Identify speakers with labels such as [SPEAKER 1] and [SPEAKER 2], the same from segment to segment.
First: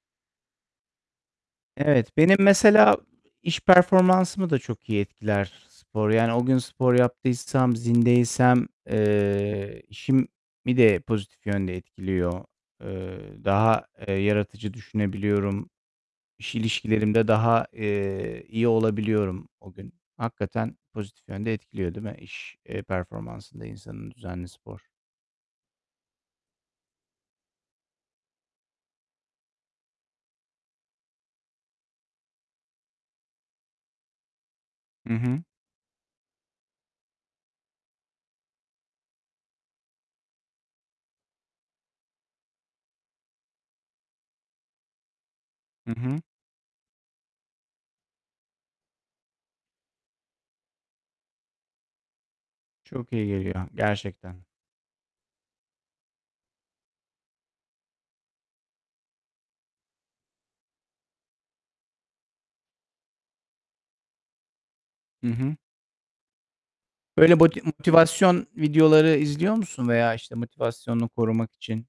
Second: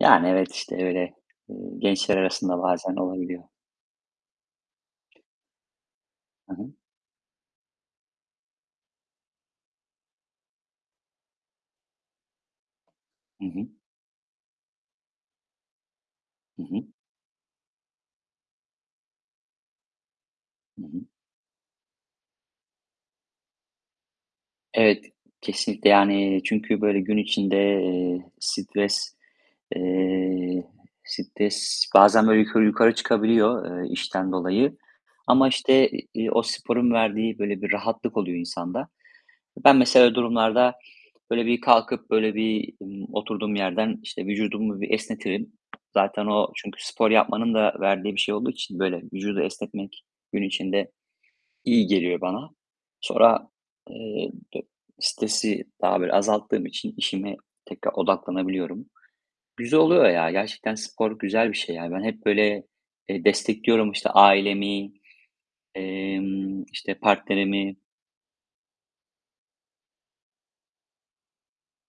[SPEAKER 1] Yani evet işte öyle, eee,
[SPEAKER 2] Evet,
[SPEAKER 1] gençler
[SPEAKER 2] benim
[SPEAKER 1] arasında bazen
[SPEAKER 2] mesela
[SPEAKER 1] olabiliyor.
[SPEAKER 2] iş performansımı da çok iyi etkiler spor. Yani o
[SPEAKER 1] Hı
[SPEAKER 2] gün
[SPEAKER 1] hı.
[SPEAKER 2] spor yaptıysam, zindeysem, eee, işimi de pozitif yönde etkiliyor. Eee,
[SPEAKER 1] Hı hı.
[SPEAKER 2] daha, eee, yaratıcı düşünebiliyorum. İş
[SPEAKER 1] Hı hı.
[SPEAKER 2] ilişkilerimde daha, eee, iyi olabiliyorum o gün. Hakikaten
[SPEAKER 1] Hı hı.
[SPEAKER 2] pozitif yönde etkiliyor değil mi iş, eee, performansını da insanın düzenli spor.
[SPEAKER 1] Evet, kesinlikle. Yani, çünkü böyle gün içinde, eee, stres, eee, stres bazen böyle yukarı yukarı çıkabiliyor, eee, işten dolayı.
[SPEAKER 2] Hı hı.
[SPEAKER 1] Ama işte, iii, eee, o sporun verdiği böyle bir rahatlık oluyor insanda. Ben mesela öyle durumlarda böyle bir kalkıp, böyle bir, eee, oturduğum yerden, işte, vücudumu bir esnetirim.
[SPEAKER 2] Hı hı.
[SPEAKER 1] Zaten o çünkü spor yapmanın da verdiği bir şey olduğu için böyle vücudu esnetmek gün içinde iyi geliyor bana.
[SPEAKER 2] Çok iyi
[SPEAKER 1] Sonra,
[SPEAKER 2] geliyor
[SPEAKER 1] eee,
[SPEAKER 2] gerçekten.
[SPEAKER 1] d stresi daha böyle azalttığım için işime tekrar odaklanabiliyorum. Güzel oluyor ya. Gerçekten spor güzel bir şey ya. Ben hep böyle, eee, destekliyorum işte ailemi,
[SPEAKER 2] Hı hı.
[SPEAKER 1] emm, işte
[SPEAKER 2] Böyle boti
[SPEAKER 1] partnerimi.
[SPEAKER 2] motivasyon videoları izliyor musun veya işte motivasyonunu korumak için,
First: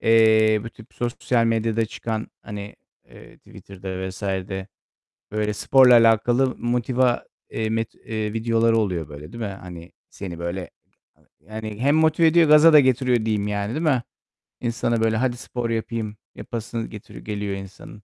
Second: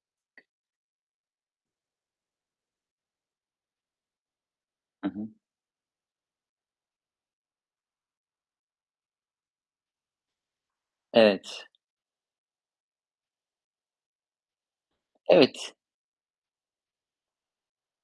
[SPEAKER 2] eee, bu tip sosyal medyada çıkan, hani, eee, Twitter'da vs. de
[SPEAKER 1] Hı hı.
[SPEAKER 2] böyle sporla alakalı motiva eee, met eee, videoları oluyor böyle değil mi? Hani seni böyle
[SPEAKER 1] Evet.
[SPEAKER 2] yani hem motive ediyor gaza da getiriyor diyeyim yani, değil mi? İnsanı böyle "Hadi spor
[SPEAKER 1] Evet.
[SPEAKER 2] yapayım." yapasını getiriyor geliyor insanın.